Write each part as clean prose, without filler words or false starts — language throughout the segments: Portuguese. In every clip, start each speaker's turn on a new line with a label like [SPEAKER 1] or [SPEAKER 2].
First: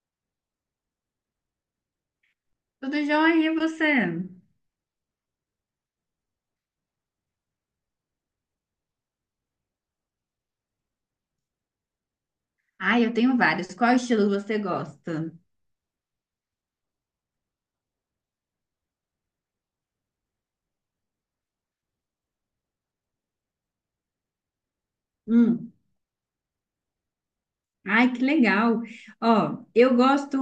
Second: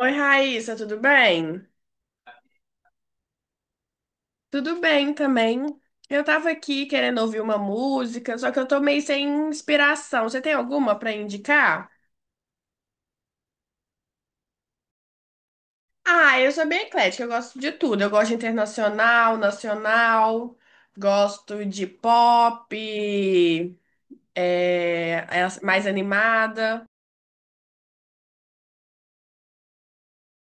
[SPEAKER 1] Oi, Raíssa, tudo bem?
[SPEAKER 2] Tudo jóia, e você?
[SPEAKER 1] Tudo bem também. Eu tava aqui querendo ouvir uma música, só que eu tô meio sem inspiração. Você tem alguma pra indicar?
[SPEAKER 2] Ai, eu tenho vários. Qual estilo você gosta?
[SPEAKER 1] Ah, eu sou bem eclética, eu gosto de tudo. Eu gosto de internacional, nacional, gosto de pop, é
[SPEAKER 2] Hum.
[SPEAKER 1] mais animada.
[SPEAKER 2] Ai, que legal. Ó, eu gosto,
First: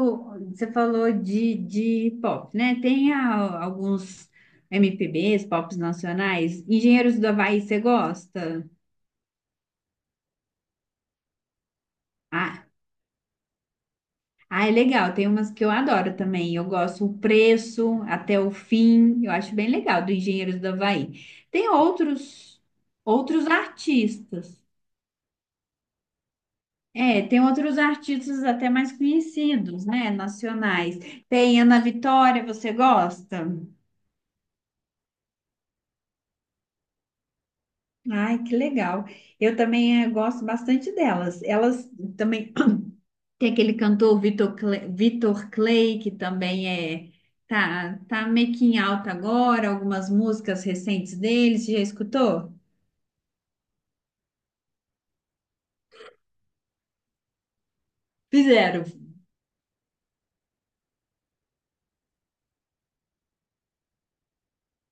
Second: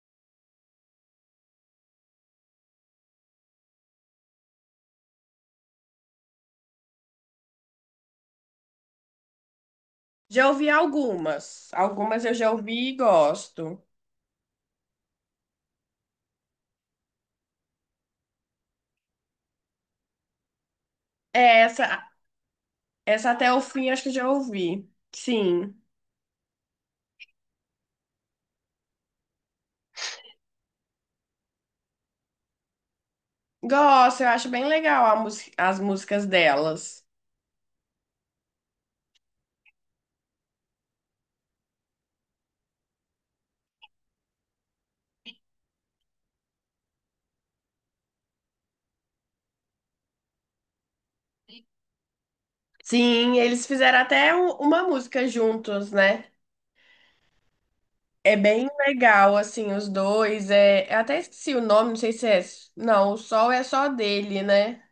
[SPEAKER 2] você falou de pop, né? Tem alguns MPBs, pops nacionais. Engenheiros do Havaí, você gosta?
[SPEAKER 1] Já ouvi algumas. Algumas eu já
[SPEAKER 2] Ah,
[SPEAKER 1] ouvi e gosto.
[SPEAKER 2] ah, é legal. Tem umas que eu adoro também. Eu gosto o preço, até o fim. Eu acho bem legal do Engenheiros do Havaí.
[SPEAKER 1] É,
[SPEAKER 2] Tem
[SPEAKER 1] essa,
[SPEAKER 2] outros
[SPEAKER 1] essa
[SPEAKER 2] outros
[SPEAKER 1] até o fim acho que eu já
[SPEAKER 2] artistas.
[SPEAKER 1] ouvi. Sim.
[SPEAKER 2] É, tem outros artistas até mais conhecidos, né, nacionais. Tem Ana Vitória, você gosta?
[SPEAKER 1] Gosto, eu acho bem legal a as músicas delas.
[SPEAKER 2] Ai, que legal. Eu também gosto bastante delas. Elas também tem aquele cantor Vitor Clay, que também é tá meio que em alta agora, algumas músicas recentes dele, você já escutou?
[SPEAKER 1] Sim, eles fizeram até uma música juntos, né? É bem
[SPEAKER 2] Fizeram.
[SPEAKER 1] legal, assim, os dois. Eu até esqueci o nome, não sei se é. Não, o Sol é só dele, né?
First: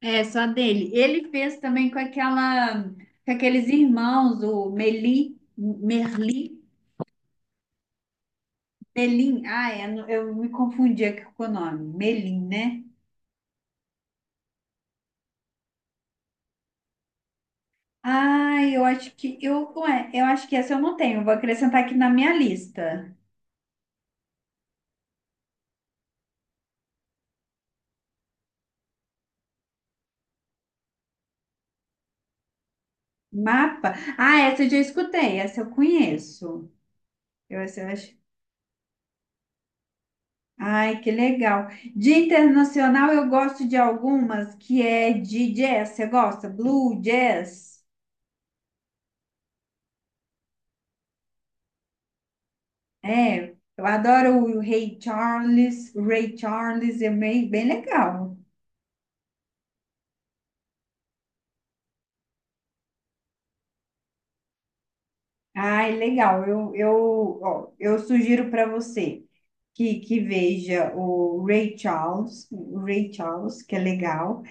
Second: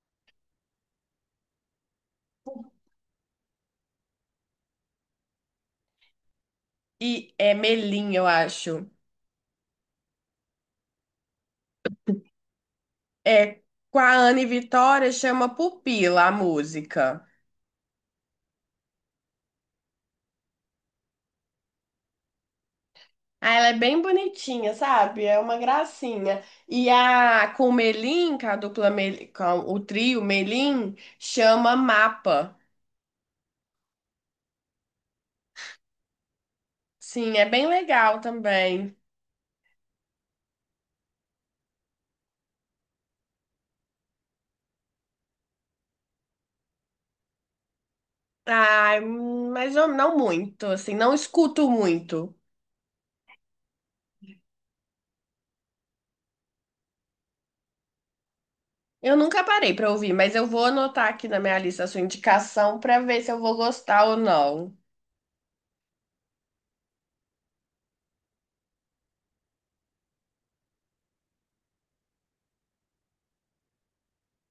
[SPEAKER 2] É, só dele. Ele fez também com aquela com aqueles irmãos, o Merli.
[SPEAKER 1] E é Melim, eu acho.
[SPEAKER 2] Melim? Ah, é, eu me confundi aqui com o nome. Melim, né?
[SPEAKER 1] É com a Ana e Vitória, chama Pupila a música.
[SPEAKER 2] Ah, eu acho que eu acho que essa eu não tenho. Vou acrescentar aqui na minha lista.
[SPEAKER 1] Ah, ela é bem bonitinha, sabe? É uma gracinha. E a com o Melim, com a dupla Melim, com o trio Melim, chama Mapa.
[SPEAKER 2] Mapa. Ah, essa eu já escutei, essa eu conheço.
[SPEAKER 1] Sim, é bem
[SPEAKER 2] Essa eu acho.
[SPEAKER 1] legal também.
[SPEAKER 2] Ai, que legal. De internacional eu gosto de algumas que é de jazz. Você gosta? Blue jazz?
[SPEAKER 1] Ai, mas eu não muito, assim, não escuto muito.
[SPEAKER 2] É, eu adoro o Ray Charles, é meio bem legal.
[SPEAKER 1] Eu nunca parei pra ouvir, mas eu vou anotar aqui na minha lista a sua indicação pra ver se eu vou gostar ou não.
[SPEAKER 2] Ai, legal. Ó, eu sugiro para você que veja o Ray Charles, que é legal.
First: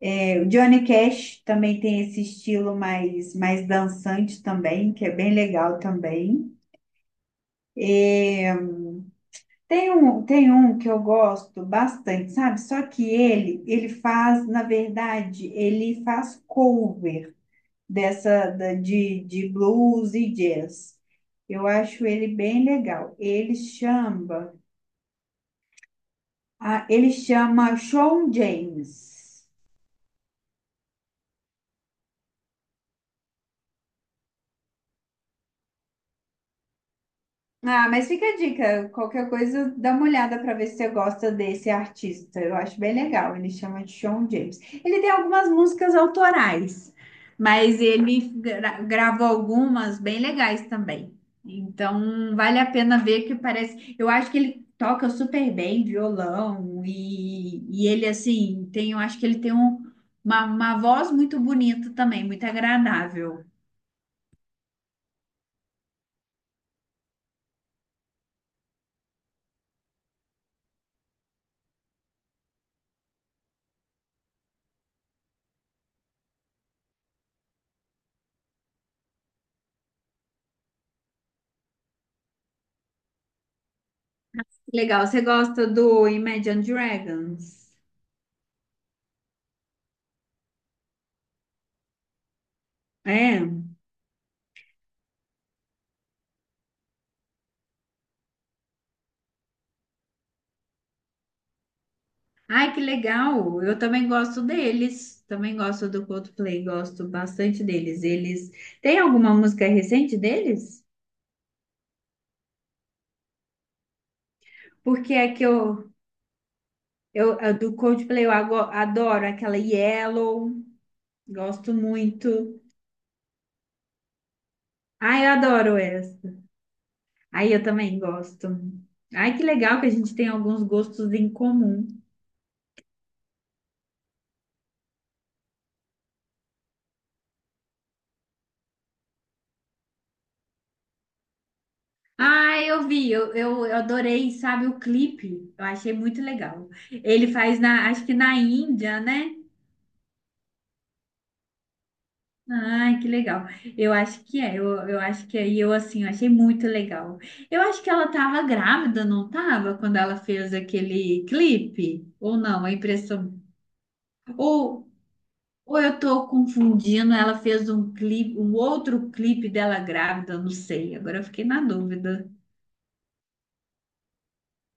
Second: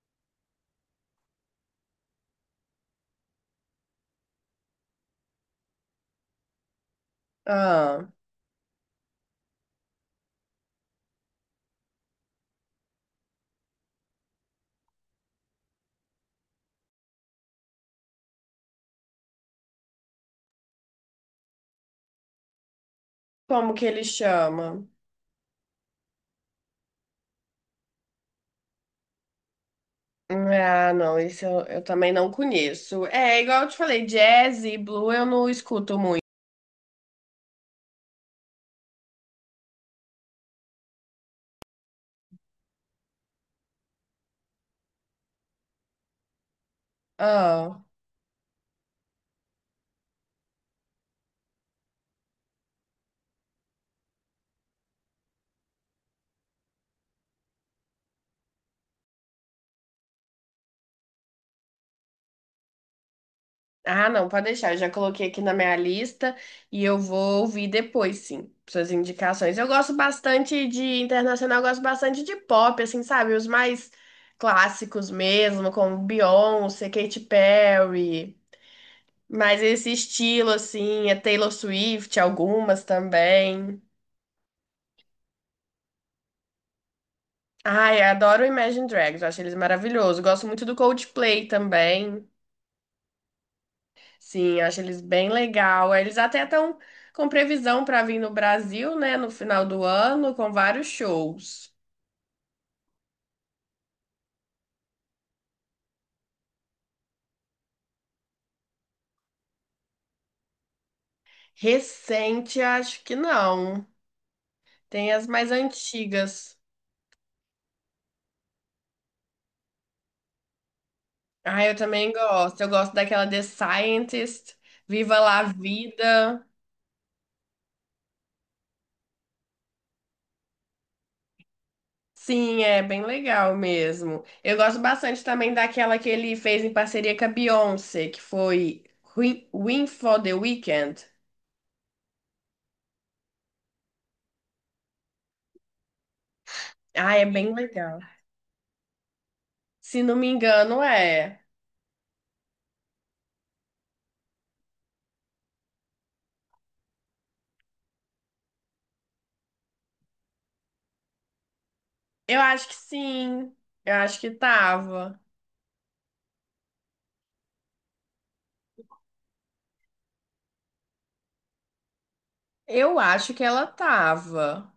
[SPEAKER 2] É, o Johnny Cash também tem esse estilo mais dançante também, que é bem legal também.
[SPEAKER 1] Ah,
[SPEAKER 2] É, tem um que eu gosto bastante, sabe? Só que ele faz, na verdade, ele faz cover dessa de blues e jazz. Eu acho ele bem legal. Ele
[SPEAKER 1] como que ele
[SPEAKER 2] chama,
[SPEAKER 1] chama?
[SPEAKER 2] ah, ele chama Shawn James.
[SPEAKER 1] Ah, não, isso eu também não conheço. É, igual eu te falei, jazz e blue eu não escuto muito.
[SPEAKER 2] Ah, mas fica a dica. Qualquer coisa, dá uma olhada para ver se você gosta desse artista. Eu acho bem legal. Ele chama de Shawn James. Ele tem algumas músicas autorais, mas
[SPEAKER 1] Ah.
[SPEAKER 2] ele gravou algumas bem legais também. Então, vale a pena ver que parece. Eu acho que ele toca super bem violão e ele, assim, tem, eu acho que ele tem uma voz muito bonita também, muito agradável.
[SPEAKER 1] Ah, não, pode deixar. Eu já coloquei aqui na minha lista e eu vou ouvir depois, sim, suas indicações. Eu gosto bastante de internacional, eu gosto bastante de pop, assim, sabe? Os mais clássicos mesmo, como Beyoncé, Katy Perry. Mas esse estilo, assim, é Taylor Swift, algumas também.
[SPEAKER 2] Legal. Você gosta do Imagine Dragons?
[SPEAKER 1] Ai, eu adoro o Imagine Dragons, eu acho eles maravilhosos. Gosto muito do Coldplay também.
[SPEAKER 2] É.
[SPEAKER 1] Sim, acho eles bem legal. É, eles até estão com previsão para vir no Brasil, né, no final do ano, com vários shows.
[SPEAKER 2] Ai, que legal! Eu também gosto deles. Também gosto do Coldplay, gosto bastante deles. Eles tem alguma música recente deles?
[SPEAKER 1] Recente, acho que não. Tem
[SPEAKER 2] Porque
[SPEAKER 1] as
[SPEAKER 2] é que
[SPEAKER 1] mais antigas.
[SPEAKER 2] eu a do Coldplay eu adoro aquela Yellow,
[SPEAKER 1] Ah,
[SPEAKER 2] gosto
[SPEAKER 1] eu também
[SPEAKER 2] muito.
[SPEAKER 1] gosto. Eu gosto daquela The Scientist, Viva
[SPEAKER 2] Ai, eu
[SPEAKER 1] La
[SPEAKER 2] adoro essa.
[SPEAKER 1] Vida.
[SPEAKER 2] Ai, eu também gosto. Ai, que legal que a gente tem alguns gostos em comum.
[SPEAKER 1] Sim, é bem legal mesmo. Eu gosto bastante também daquela que ele fez em parceria com a Beyoncé, que foi Win Win for the Weekend.
[SPEAKER 2] Ai, eu vi, eu adorei, sabe, o clipe. Eu achei muito legal.
[SPEAKER 1] Ah, é
[SPEAKER 2] Ele
[SPEAKER 1] bem
[SPEAKER 2] faz na,
[SPEAKER 1] legal.
[SPEAKER 2] acho que na Índia, né?
[SPEAKER 1] Se não me engano, é.
[SPEAKER 2] Ai, que legal. Eu acho que é, eu acho que aí eu assim, eu achei muito legal. Eu acho que ela tava grávida, não tava, quando ela fez aquele clipe, ou
[SPEAKER 1] Eu
[SPEAKER 2] não,
[SPEAKER 1] acho
[SPEAKER 2] a
[SPEAKER 1] que
[SPEAKER 2] impressão.
[SPEAKER 1] sim. Eu acho que
[SPEAKER 2] Ou,
[SPEAKER 1] tava.
[SPEAKER 2] ou eu tô confundindo, ela fez um clipe, um outro clipe dela grávida, eu não sei. Agora eu fiquei na dúvida.
[SPEAKER 1] Eu acho que ela tava.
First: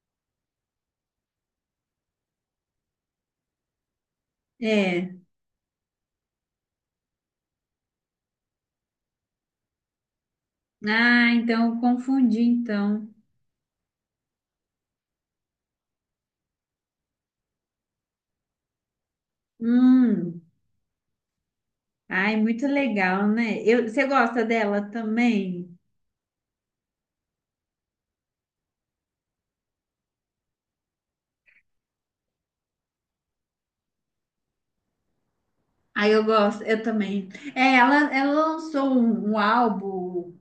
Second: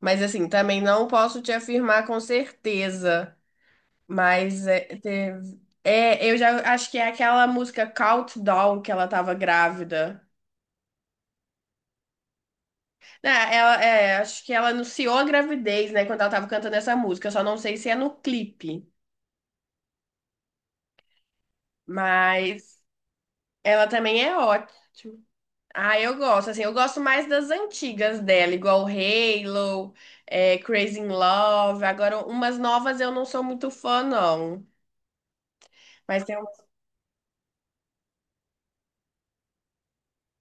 [SPEAKER 1] Mas assim, também não posso te afirmar com certeza. Mas
[SPEAKER 2] É.
[SPEAKER 1] eu já acho que é aquela música Countdown que ela tava grávida.
[SPEAKER 2] Ah, então eu confundi então.
[SPEAKER 1] Né, acho que ela anunciou a gravidez, né, quando ela tava cantando essa música. Eu só não sei se é no clipe.
[SPEAKER 2] Hum. Ai, muito
[SPEAKER 1] Mas
[SPEAKER 2] legal, né?
[SPEAKER 1] ela
[SPEAKER 2] Você
[SPEAKER 1] também é
[SPEAKER 2] gosta dela
[SPEAKER 1] ótima.
[SPEAKER 2] também?
[SPEAKER 1] Ah, eu gosto, assim, eu gosto mais das antigas dela, igual Halo, Crazy in Love. Agora, umas novas eu não sou muito fã, não.
[SPEAKER 2] Aí
[SPEAKER 1] Mas
[SPEAKER 2] eu
[SPEAKER 1] tem
[SPEAKER 2] gosto,
[SPEAKER 1] umas...
[SPEAKER 2] eu também. É, ela lançou um álbum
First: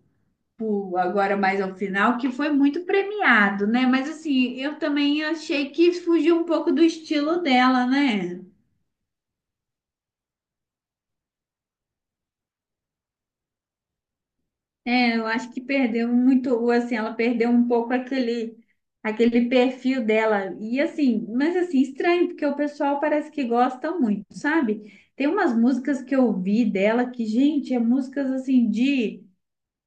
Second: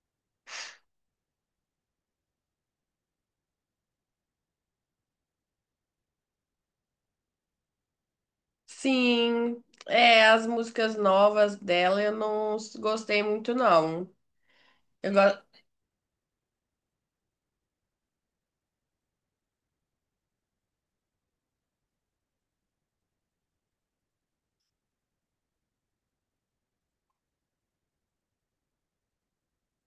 [SPEAKER 2] agora mais ao final que foi muito premiado, né? Mas assim, eu também achei que fugiu um pouco do estilo dela, né?
[SPEAKER 1] Sim, é, as músicas novas dela eu não gostei muito, não. Eu
[SPEAKER 2] É, eu
[SPEAKER 1] gosto...
[SPEAKER 2] acho que perdeu muito, assim, ela perdeu um pouco aquele perfil dela. E assim, mas assim, estranho, porque o pessoal parece que gosta muito, sabe? Tem umas músicas que eu ouvi dela que, gente, é músicas assim de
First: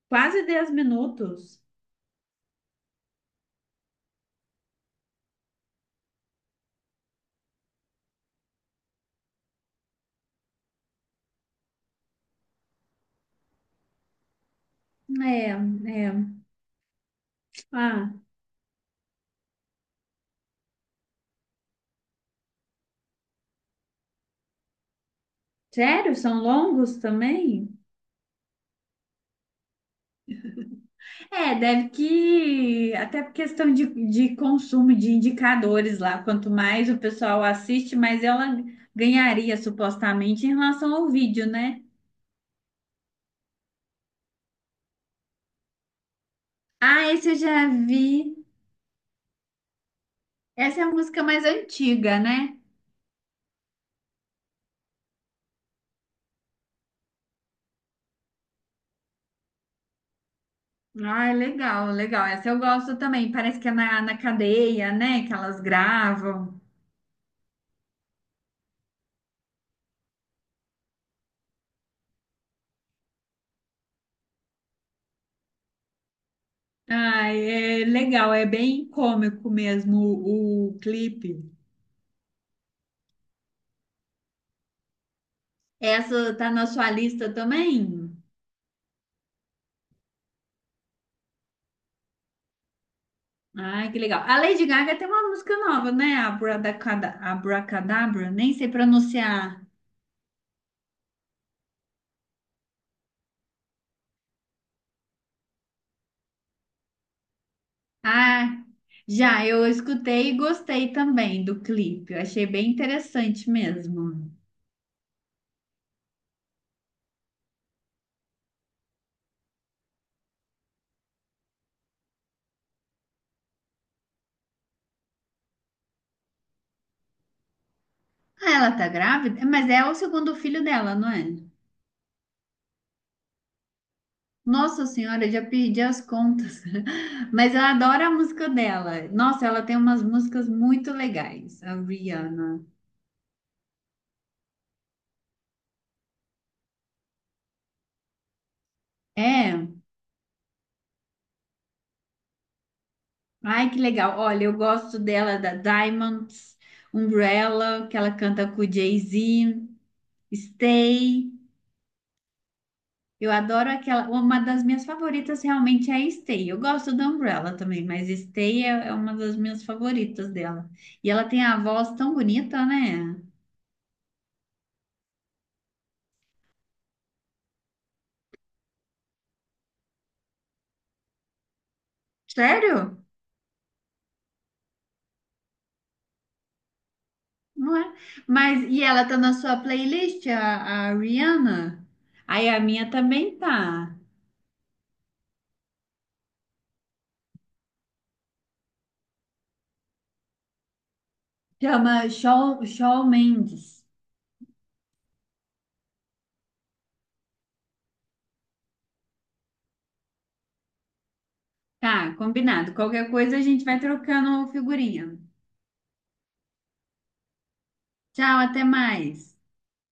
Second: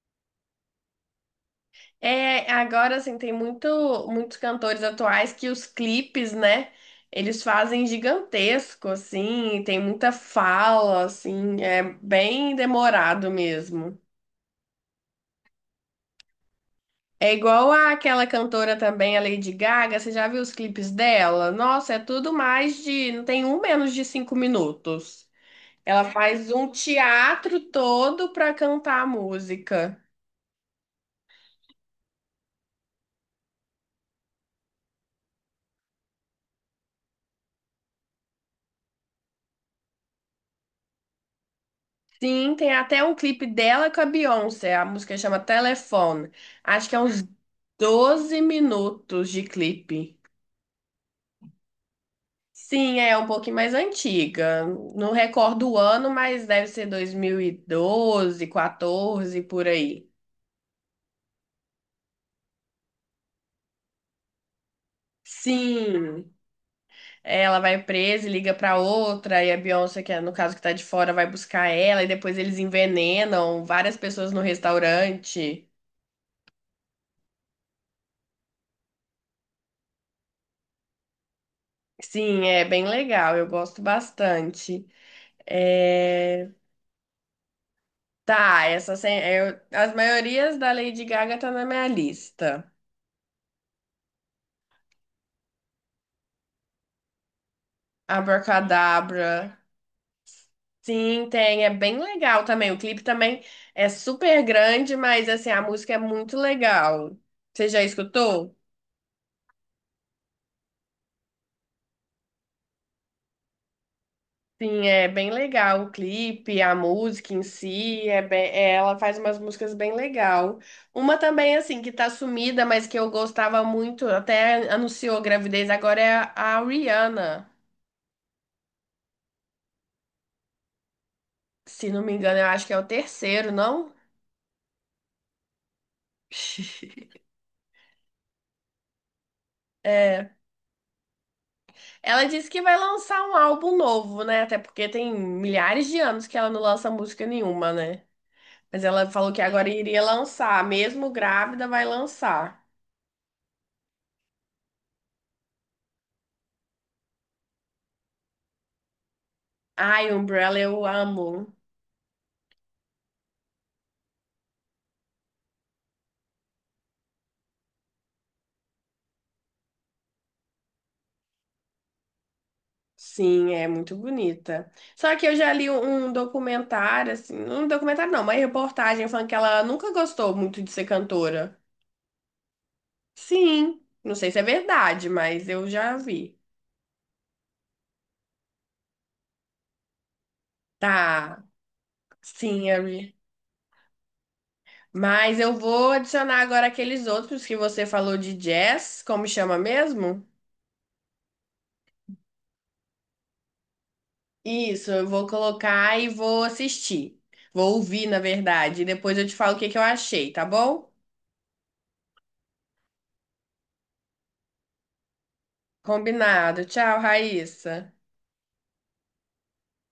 [SPEAKER 2] quase 10 minutos.
[SPEAKER 1] É, agora, assim, muitos cantores atuais que os clipes, né, eles fazem gigantesco, assim, tem muita fala, assim, é bem demorado mesmo.
[SPEAKER 2] É.
[SPEAKER 1] É igual
[SPEAKER 2] Ah,
[SPEAKER 1] àquela cantora também, a Lady Gaga, você já viu os clipes dela? Nossa, é tudo mais de, não tem um menos de 5 minutos. Ela
[SPEAKER 2] sério? São
[SPEAKER 1] faz um
[SPEAKER 2] longos
[SPEAKER 1] teatro
[SPEAKER 2] também?
[SPEAKER 1] todo pra cantar a música.
[SPEAKER 2] É, deve que até por questão de consumo de indicadores lá. Quanto mais o pessoal assiste, mais ela ganharia supostamente em relação ao vídeo, né?
[SPEAKER 1] Sim, tem até um clipe dela com a Beyoncé, a música chama Telefone. Acho que é
[SPEAKER 2] Ah,
[SPEAKER 1] uns
[SPEAKER 2] esse eu já vi.
[SPEAKER 1] 12 minutos de clipe.
[SPEAKER 2] Essa é a música mais antiga, né?
[SPEAKER 1] Sim, é um pouquinho mais antiga. Não recordo o ano, mas deve ser 2012, 2014 por aí.
[SPEAKER 2] Ah, legal, legal. Essa eu gosto também. Parece que é na, na cadeia, né? Que elas
[SPEAKER 1] Sim.
[SPEAKER 2] gravam.
[SPEAKER 1] É, ela vai presa e liga pra outra, e a Beyoncé, que é no caso que tá de fora, vai buscar ela, e depois eles envenenam várias pessoas no restaurante.
[SPEAKER 2] Ah, é legal, é bem cômico mesmo o clipe.
[SPEAKER 1] Sim, é bem legal, eu gosto bastante.
[SPEAKER 2] Essa
[SPEAKER 1] É,
[SPEAKER 2] tá na sua lista também?
[SPEAKER 1] tá, essa sem- eu- as maiorias da Lady Gaga tá na minha lista.
[SPEAKER 2] Ai, que legal. A Lady Gaga tem uma música nova, né? Abracadabra, nem sei
[SPEAKER 1] Abracadabra.
[SPEAKER 2] pronunciar.
[SPEAKER 1] Sim, tem, é bem legal também. O clipe também é super grande, mas assim, a música é muito legal. Você já escutou?
[SPEAKER 2] Ah, já, eu escutei e gostei também do clipe. Eu achei bem interessante mesmo.
[SPEAKER 1] Sim, é bem legal o clipe, a música em si, ela faz umas músicas bem legal. Uma também, assim, que tá sumida, mas que eu gostava muito, até anunciou gravidez, agora é a Rihanna.
[SPEAKER 2] Ah, ela tá grávida? Mas é o segundo filho dela, não é?
[SPEAKER 1] Se não me engano, eu acho que é o terceiro, não?
[SPEAKER 2] Nossa Senhora, eu já perdi as contas. Mas eu adoro a música dela. Nossa, ela tem umas
[SPEAKER 1] É.
[SPEAKER 2] músicas muito legais, a
[SPEAKER 1] Ela disse que
[SPEAKER 2] Rihanna.
[SPEAKER 1] vai lançar um álbum novo, né? Até porque tem milhares de anos que ela não lança música nenhuma, né? Mas ela falou que
[SPEAKER 2] É.
[SPEAKER 1] agora iria lançar, mesmo grávida, vai lançar.
[SPEAKER 2] Ai, que legal. Olha, eu gosto dela da Diamonds, Umbrella, que ela canta com o Jay-Z,
[SPEAKER 1] Ai, Umbrella, eu
[SPEAKER 2] Stay.
[SPEAKER 1] amo.
[SPEAKER 2] Eu adoro aquela. Uma das minhas favoritas realmente é a Stay. Eu gosto da Umbrella também, mas Stay é uma das minhas favoritas dela. E ela tem a voz tão bonita, né?
[SPEAKER 1] Sim, é muito bonita. Só que eu já li um documentário, assim, um documentário não, uma reportagem falando que ela nunca gostou muito de ser cantora.
[SPEAKER 2] Sério?
[SPEAKER 1] Sim, não sei se é verdade, mas eu já vi.
[SPEAKER 2] Não é? Mas e ela tá na sua playlist, a
[SPEAKER 1] Tá,
[SPEAKER 2] Rihanna? Aí a
[SPEAKER 1] sim, eu
[SPEAKER 2] minha
[SPEAKER 1] vi.
[SPEAKER 2] também tá.
[SPEAKER 1] Mas eu vou adicionar agora aqueles outros que você falou de jazz, como chama mesmo?
[SPEAKER 2] Chama Shawn Mendes.
[SPEAKER 1] Isso, eu vou colocar e vou assistir. Vou ouvir, na verdade, e depois eu te falo o que que eu achei, tá bom?
[SPEAKER 2] Tá, combinado. Qualquer coisa a gente vai trocando figurinha.
[SPEAKER 1] Combinado. Tchau, Raíssa.
[SPEAKER 2] Tchau, até mais.